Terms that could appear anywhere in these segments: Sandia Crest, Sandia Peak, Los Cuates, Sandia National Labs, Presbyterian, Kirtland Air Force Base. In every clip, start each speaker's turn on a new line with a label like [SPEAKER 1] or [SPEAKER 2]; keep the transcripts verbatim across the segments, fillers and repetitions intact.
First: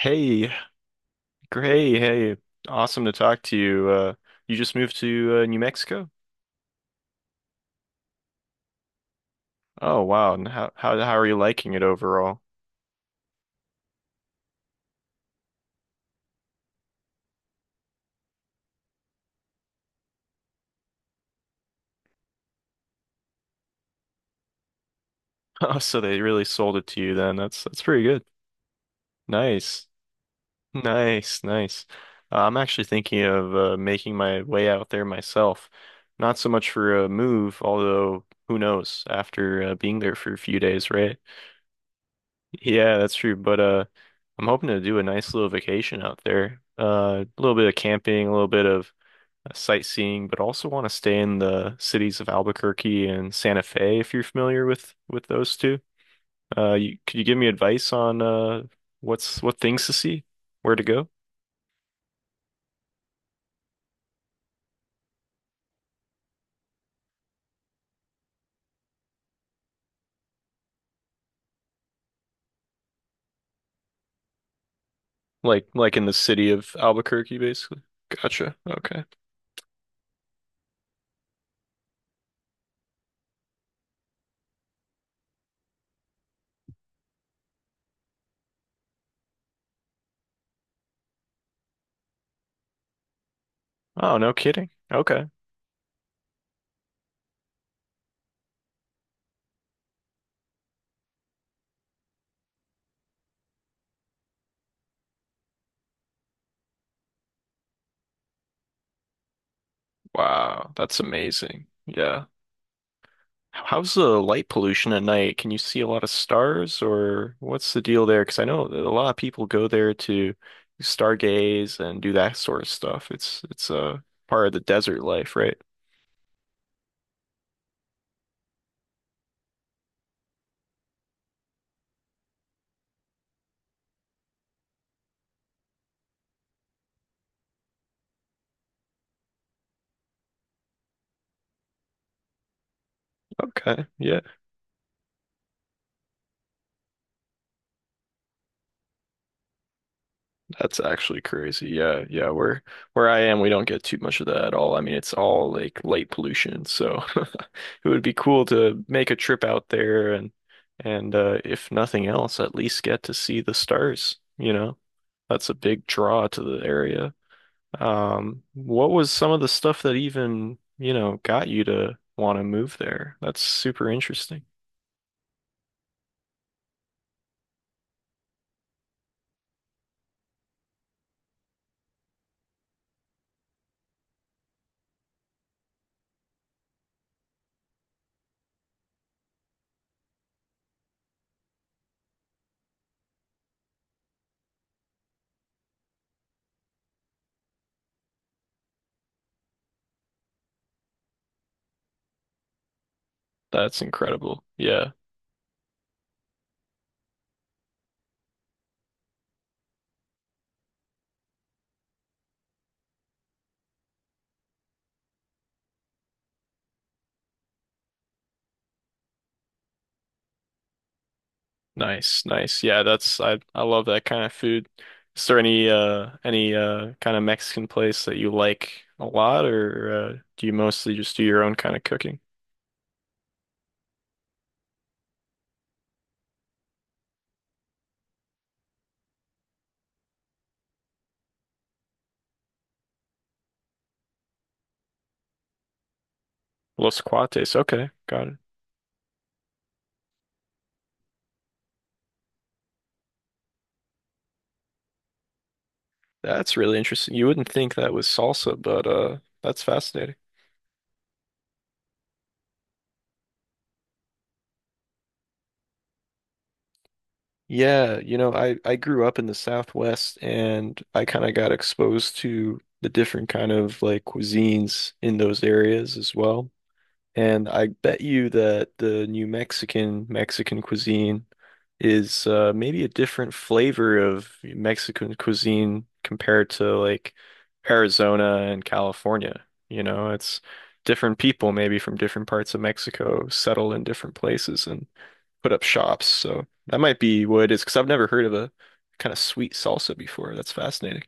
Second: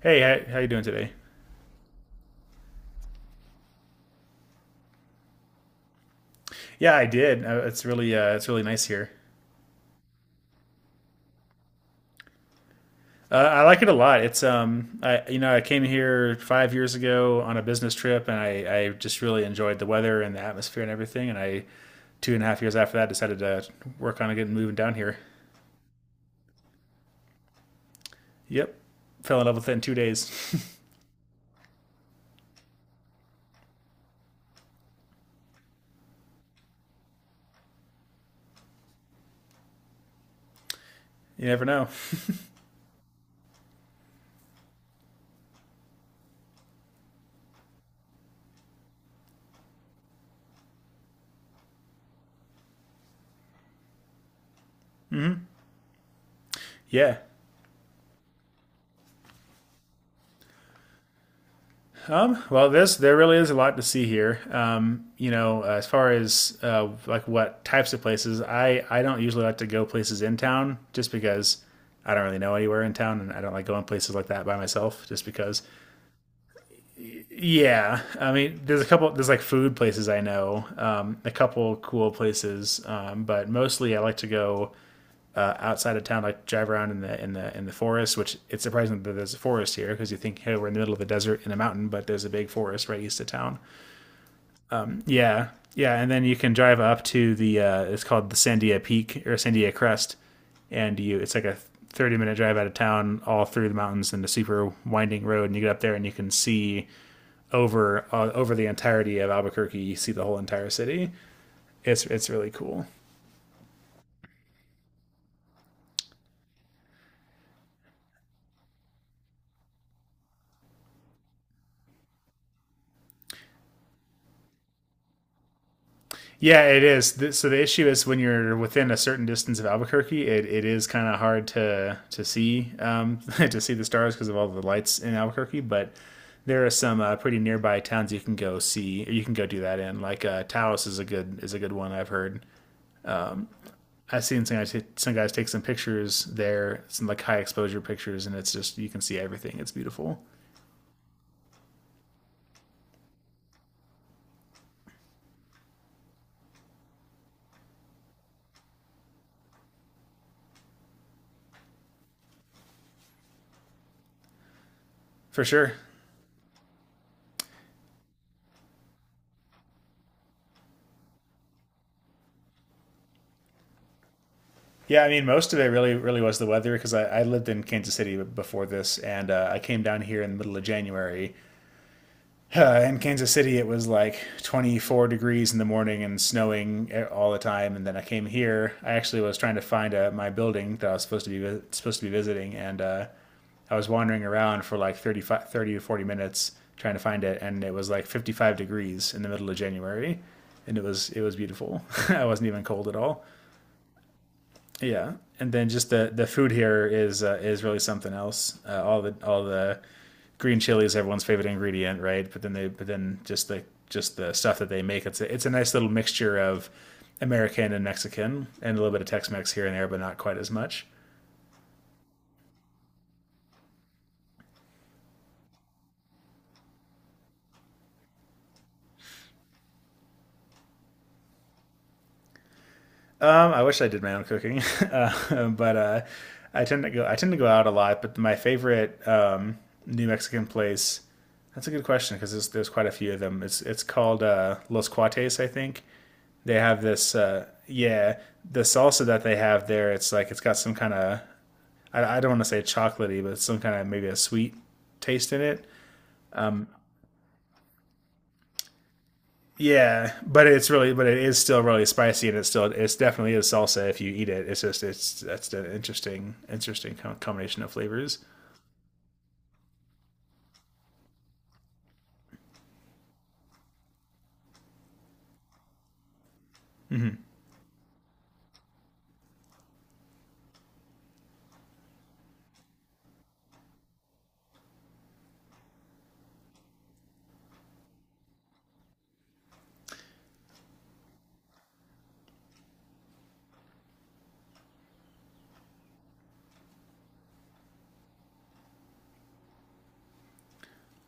[SPEAKER 1] Hey, how, how you doing today?
[SPEAKER 2] Gray, hey, awesome to talk to you. Uh, you just moved to uh, New Mexico?
[SPEAKER 1] Yeah, I did. Uh, It's really uh, it's really nice here.
[SPEAKER 2] Oh, wow. And how how how are you liking it overall?
[SPEAKER 1] Uh, I like it a lot. It's um, I you know I came here five years ago on a business trip, and I I just really enjoyed the weather and the atmosphere and everything. And I two and a half years after that decided to work on getting moving down here.
[SPEAKER 2] Oh, so they really sold it to you then. That's that's pretty good.
[SPEAKER 1] Yep, fell in love with it in
[SPEAKER 2] Nice.
[SPEAKER 1] two days.
[SPEAKER 2] Nice, nice. Uh, I'm actually thinking of uh, making my way out there myself. Not so much for a move, although who knows after uh, being there for a few days, right?
[SPEAKER 1] You never know.
[SPEAKER 2] Yeah, that's true. But uh, I'm hoping to do a nice little vacation out there. Uh, a little bit of camping, a little bit of uh, sightseeing, but also want to stay in the cities of Albuquerque and Santa Fe if you're familiar with with those two. Uh, you, could
[SPEAKER 1] Yeah.
[SPEAKER 2] you give me advice on uh, what's what things to see, where to go?
[SPEAKER 1] Um, well, this there really is a lot to see here. Um, you know, as far as uh, like what types of places, I I don't usually like to go places in town just because I don't really know anywhere in town, and I don't like going places like that by myself just because.
[SPEAKER 2] Like like in the city of Albuquerque, basically.
[SPEAKER 1] Yeah, I
[SPEAKER 2] Gotcha.
[SPEAKER 1] mean, there's a
[SPEAKER 2] Okay.
[SPEAKER 1] couple there's like food places I know, um, a couple cool places, um, but mostly I like to go uh, outside of town, like drive around in the in the in the forest. Which it's surprising that there's a forest here because you think, hey, we're in the middle of the desert in a mountain, but there's a big forest right east of town.
[SPEAKER 2] Oh, no kidding. Okay.
[SPEAKER 1] Yeah, yeah, and then you can drive up to the uh, it's called the Sandia Peak or Sandia Crest, and you it's like a thirty minute drive out of town, all through the mountains and a super winding road, and you get up there and you can see over uh, over the entirety of Albuquerque. You see the whole entire
[SPEAKER 2] Wow, that's
[SPEAKER 1] city.
[SPEAKER 2] amazing.
[SPEAKER 1] It's
[SPEAKER 2] Yeah.
[SPEAKER 1] it's really cool.
[SPEAKER 2] How's the light pollution at night? Can you see a lot of stars, or what's the deal there? Because I know that a lot of people go there to stargaze and do that sort of stuff. It's it's a part of the desert life, right?
[SPEAKER 1] Yeah, it is. So the issue is when you're within a certain distance of Albuquerque, it, it is kind of hard to to see um, to see the stars because of all the lights in Albuquerque. But there are some uh, pretty nearby towns you can go see. Or you can go do that in. Like uh, Taos is a good is a good one I've heard.
[SPEAKER 2] Okay, yeah.
[SPEAKER 1] I've seen some guys, t- some guys take some pictures there, some like high exposure pictures, and it's just you can see everything. It's beautiful
[SPEAKER 2] That's actually crazy. Yeah, yeah. Where where I am, we don't get too much of that at all. I mean, it's all like light pollution, so it would be cool to make a trip out there and and uh, if nothing else, at least get to see the stars, you know?
[SPEAKER 1] for
[SPEAKER 2] That's a
[SPEAKER 1] sure.
[SPEAKER 2] big draw to the area. Um, what was some of the stuff that even, you know, got you to want to move there? That's super interesting.
[SPEAKER 1] Yeah, I mean, most of it really, really was the weather because I, I lived in Kansas City before this, and uh, I came down here in the middle of January. Uh, in Kansas City, it was like twenty-four degrees in the morning and snowing eh, all the time. And then I came here. I actually was trying to find uh my building that I was supposed to be supposed to be visiting, and uh, I was wandering around for like thirty-five, thirty to forty minutes trying to find it, and it was like fifty-five degrees in the middle of January, and it was it was beautiful. I wasn't even cold at all.
[SPEAKER 2] That's incredible. Yeah.
[SPEAKER 1] Yeah, and then just the the food here is uh, is really something else. Uh, all the all the green chili is everyone's favorite ingredient, right? But then they but then just the just the stuff that they make it's a, it's a nice little mixture of American and Mexican and a little bit of Tex-Mex here and there, but not quite as much.
[SPEAKER 2] Nice, nice. Yeah, that's I I love that kind of food. Is there any uh any uh kind of Mexican place that you like a lot or uh do you mostly just do your own kind of cooking?
[SPEAKER 1] Um, I wish I did my own cooking, uh, but uh, I tend to go I tend to go out a lot. But my favorite um, New Mexican place. That's a good question because there's, there's quite a few of them. It's it's called uh, Los Cuates, I think, they have
[SPEAKER 2] Los
[SPEAKER 1] this uh,
[SPEAKER 2] Cuates. Okay,
[SPEAKER 1] yeah,
[SPEAKER 2] got it.
[SPEAKER 1] the salsa that they have there, it's like it's got some kind of I, I don't want to say chocolatey, but it's some kind of maybe a sweet taste in it.
[SPEAKER 2] That's really interesting. You wouldn't think that was salsa, but uh that's
[SPEAKER 1] Yeah,
[SPEAKER 2] fascinating.
[SPEAKER 1] but it's really, but it is still really spicy, and it's still it's definitely is salsa. If you eat it, it's just it's that's an interesting interesting combination of
[SPEAKER 2] Yeah, you
[SPEAKER 1] flavors.
[SPEAKER 2] know, I I grew up in the Southwest and I kind of got exposed to the different kind of like cuisines in those areas as well. And I bet you that the New Mexican Mexican cuisine is uh, maybe a different flavor of Mexican cuisine compared to like Arizona and California. You know, it's different people maybe from different parts of Mexico settle in different places and put up shops. So that might be what it is, because I've never heard of a kind of sweet salsa before. That's fascinating.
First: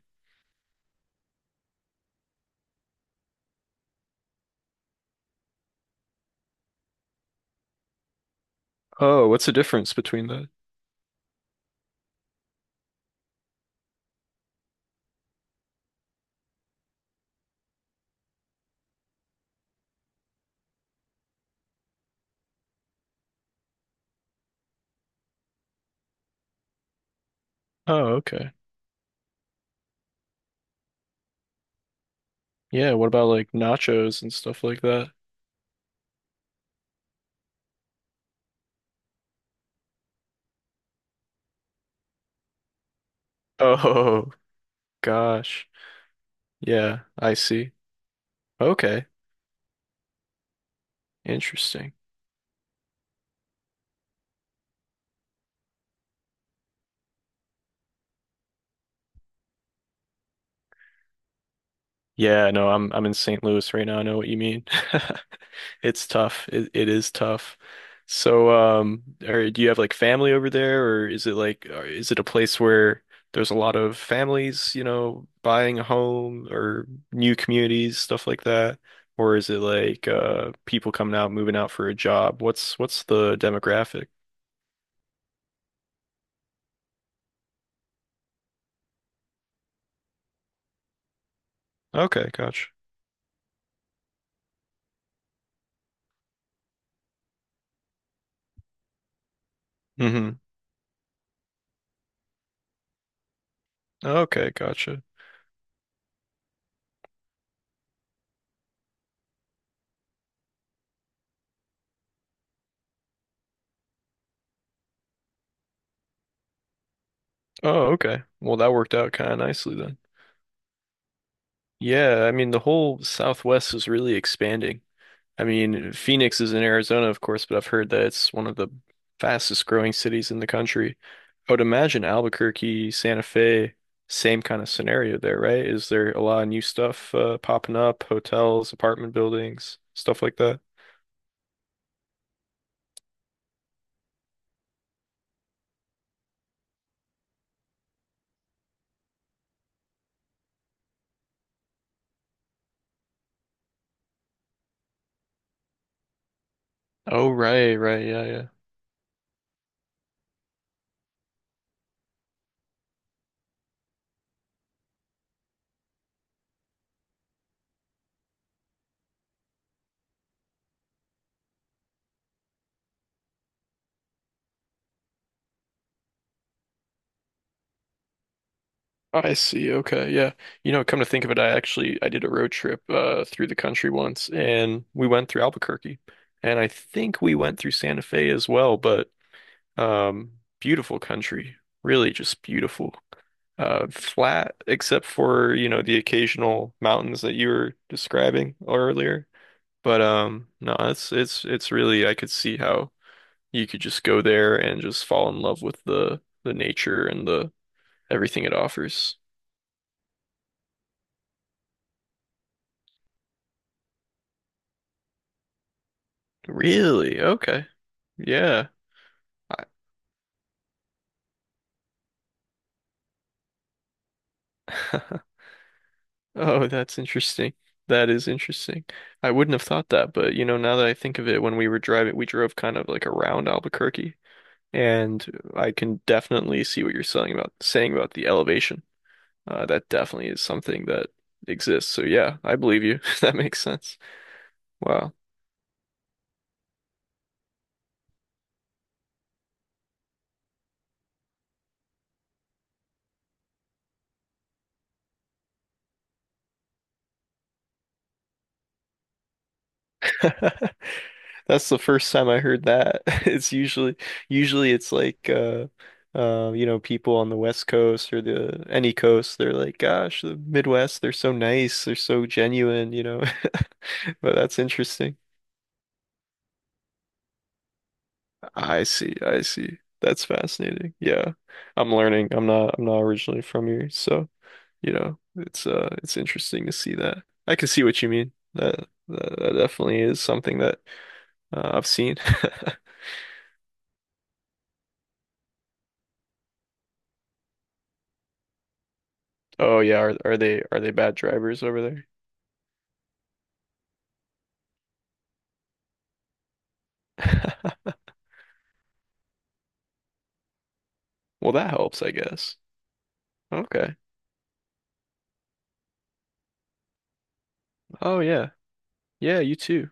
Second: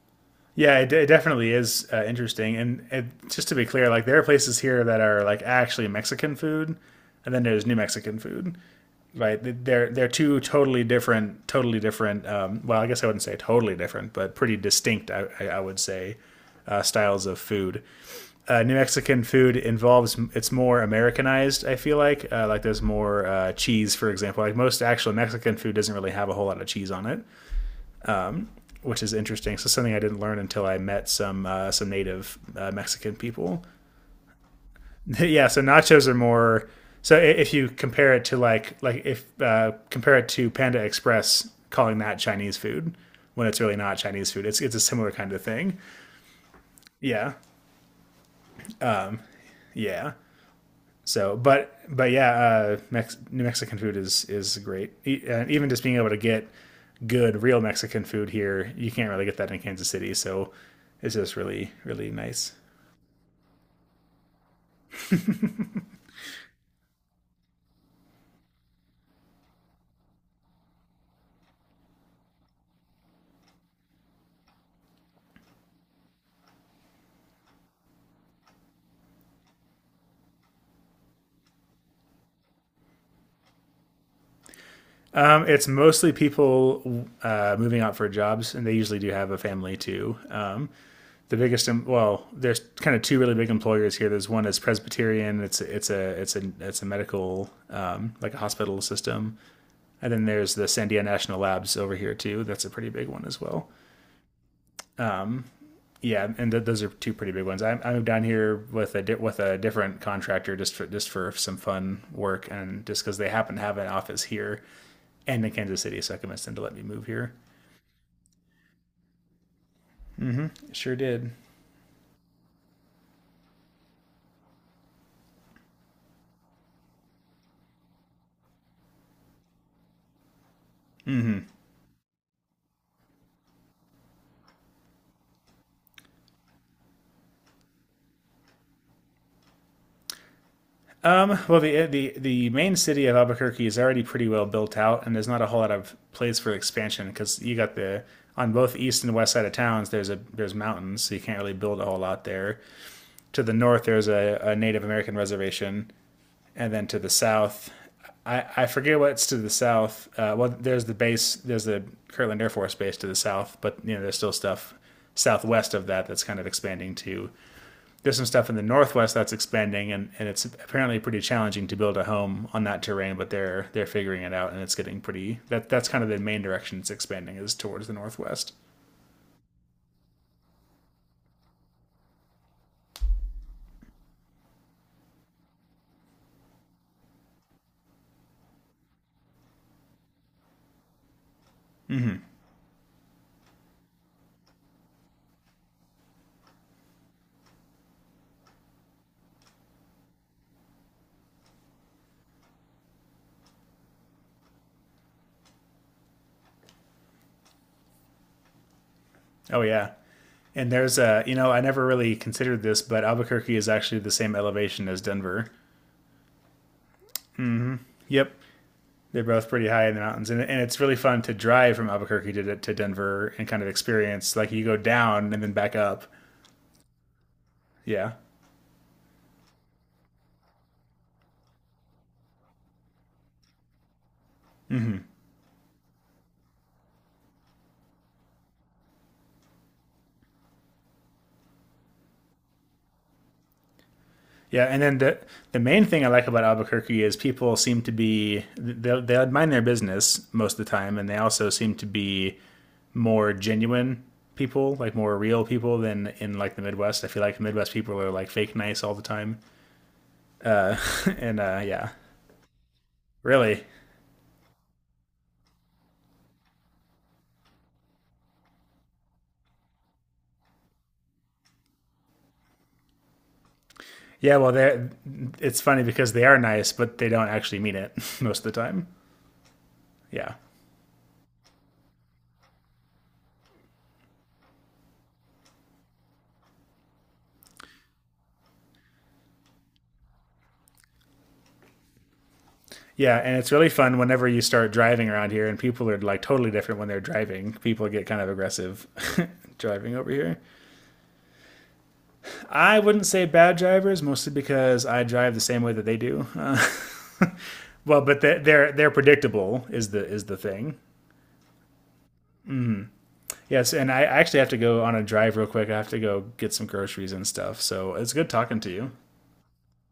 [SPEAKER 1] Yeah, it, it definitely is uh, interesting. And it, just to be clear, like there are places here that are like actually Mexican food, and then there's New Mexican food,
[SPEAKER 2] Oh,
[SPEAKER 1] right?
[SPEAKER 2] what's the
[SPEAKER 1] They're
[SPEAKER 2] difference
[SPEAKER 1] they're
[SPEAKER 2] between
[SPEAKER 1] two
[SPEAKER 2] the?
[SPEAKER 1] totally different, totally different. Um, well, I guess I wouldn't say totally different, but pretty distinct. I, I would say uh, styles of food. Uh, New Mexican food involves it's more Americanized. I feel like uh, like there's more uh, cheese, for example. Like most actual Mexican food doesn't really have a whole lot of cheese on it,
[SPEAKER 2] Oh, okay.
[SPEAKER 1] which is interesting. So something I didn't learn until I met some uh, some native uh,
[SPEAKER 2] Yeah, what
[SPEAKER 1] Mexican
[SPEAKER 2] about like
[SPEAKER 1] people.
[SPEAKER 2] nachos and stuff like that?
[SPEAKER 1] Yeah, so nachos are more. So if you compare it to like like if uh, compare it to Panda Express, calling that Chinese food when it's really not Chinese
[SPEAKER 2] Oh
[SPEAKER 1] food, it's it's a similar kind of
[SPEAKER 2] gosh.
[SPEAKER 1] thing.
[SPEAKER 2] Yeah, I
[SPEAKER 1] Yeah,
[SPEAKER 2] see. Okay.
[SPEAKER 1] yeah. So, but
[SPEAKER 2] Interesting.
[SPEAKER 1] but yeah, uh, Mex- New Mexican food is is great, e- and even just being able to get good real Mexican food here, you can't really get that in Kansas City. So it's just really really
[SPEAKER 2] Yeah,
[SPEAKER 1] nice.
[SPEAKER 2] no, I'm I'm in saint Louis right now. I know what you mean. It's tough. It it is tough. So, um, or do you have like family over there, or is it like, or is it a place where there's a lot of families, you know, buying a home or new communities, stuff like that? Or is it like uh people coming out, moving out for a job? What's what's the demographic?
[SPEAKER 1] Um, it's mostly people uh, moving out for jobs, and they usually do have a family too. Um, the biggest, well,
[SPEAKER 2] Okay,
[SPEAKER 1] there's
[SPEAKER 2] gotcha.
[SPEAKER 1] kind of two really big employers here. There's one is Presbyterian. It's it's a it's a it's a medical um, like a hospital system, and then
[SPEAKER 2] Mm-hmm.
[SPEAKER 1] there's the Sandia National Labs over here too. That's a pretty big one as well.
[SPEAKER 2] Okay, gotcha.
[SPEAKER 1] Yeah, and th- those are two pretty big ones. I, I moved down here with a di- with a different contractor just for just for some fun work, and just because they happen to have an office here and in Kansas City, so I convinced them to let me move here.
[SPEAKER 2] Oh, okay. Well, that worked out kind of nicely then.
[SPEAKER 1] It Sure did.
[SPEAKER 2] Yeah, I mean, the whole Southwest is really expanding. I mean, Phoenix is in Arizona, of course, but I've heard that it's one of the fastest growing cities in the country. I would imagine Albuquerque, Santa Fe, same kind of scenario there, right? Is there a lot of new stuff uh, popping up, hotels, apartment buildings, stuff like that?
[SPEAKER 1] Um, well, the, the the main city of Albuquerque is already pretty well built out, and there's not a whole lot of place for expansion because you got the on both east and west side of towns. There's a there's mountains, so you can't really build a whole lot there. To the north, there's a, a Native American reservation, and then to the
[SPEAKER 2] Oh,
[SPEAKER 1] south,
[SPEAKER 2] right, right, yeah,
[SPEAKER 1] I,
[SPEAKER 2] yeah.
[SPEAKER 1] I forget what's to the south. Uh, well, there's the base, there's the Kirtland Air Force Base to the south, but you know there's still stuff southwest of that that's kind of expanding too. There's some stuff in the northwest that's expanding, and, and it's apparently pretty challenging to build a home on that terrain, but they're they're figuring it out, and it's getting pretty that that's kind of the main direction it's expanding is towards the northwest.
[SPEAKER 2] I see. Okay. Yeah. You know, come to think of it, I actually I did a road trip uh through the country once and we went through Albuquerque and I think we went through Santa Fe as well, but um beautiful country. Really just beautiful. Uh flat except for, you know, the occasional mountains that you were describing earlier. But um no, it's it's it's really I could see how you could just go there and just fall in love with the the nature and the everything it offers.
[SPEAKER 1] Oh yeah, and there's a, you know, I never really considered this, but Albuquerque is actually the same elevation as Denver.
[SPEAKER 2] Really? Okay.
[SPEAKER 1] Yep,
[SPEAKER 2] Yeah.
[SPEAKER 1] they're both
[SPEAKER 2] I-
[SPEAKER 1] pretty high in the mountains, and, and it's really fun to drive from Albuquerque to, to Denver and kind of experience like you go down and then back up.
[SPEAKER 2] Oh, that's interesting. That
[SPEAKER 1] Yeah.
[SPEAKER 2] is interesting. I wouldn't have thought that, but you know, now that I think of it, when we were driving, we drove kind of like around Albuquerque, and I can definitely see what you're saying about saying about the elevation. Uh, that definitely is something that exists. So yeah, I believe you. That makes sense.
[SPEAKER 1] Yeah, and then
[SPEAKER 2] Wow.
[SPEAKER 1] the the main thing I like about Albuquerque is people seem to be they they mind their business most of the time, and they also seem to be more genuine people, like more real people than in like the Midwest. I feel like the Midwest people are like fake nice all the time, and uh,
[SPEAKER 2] That's the
[SPEAKER 1] yeah,
[SPEAKER 2] first time I heard that. It's
[SPEAKER 1] really,
[SPEAKER 2] usually usually it's like uh uh you know people on the West Coast or the any coast they're like gosh the Midwest they're so nice they're so genuine you know but
[SPEAKER 1] yeah. Well,
[SPEAKER 2] that's
[SPEAKER 1] they
[SPEAKER 2] interesting.
[SPEAKER 1] it's funny because they are nice, but they don't actually mean it most of the
[SPEAKER 2] I
[SPEAKER 1] time.
[SPEAKER 2] see I see that's
[SPEAKER 1] Yeah.
[SPEAKER 2] fascinating. Yeah, I'm learning. I'm not I'm not originally from here so you know it's uh it's interesting to see that. I can see what you mean. That that, that definitely is something that uh, I've seen.
[SPEAKER 1] Yeah, and it's really fun whenever you start driving around here, and people are like totally different when they're driving. People get kind of aggressive
[SPEAKER 2] Oh
[SPEAKER 1] driving
[SPEAKER 2] yeah,
[SPEAKER 1] over
[SPEAKER 2] are are
[SPEAKER 1] here.
[SPEAKER 2] they are they bad drivers over there?
[SPEAKER 1] I wouldn't say bad drivers, mostly because I drive the same way that they do. Uh, well, but they- they're they're predictable is the is the thing.
[SPEAKER 2] Well, that helps, I guess.
[SPEAKER 1] Yes, and
[SPEAKER 2] Okay.
[SPEAKER 1] I actually have to go on a drive real quick. I have to go get some groceries and stuff. So it's
[SPEAKER 2] Oh
[SPEAKER 1] good
[SPEAKER 2] yeah.
[SPEAKER 1] talking to you.
[SPEAKER 2] Yeah, you too.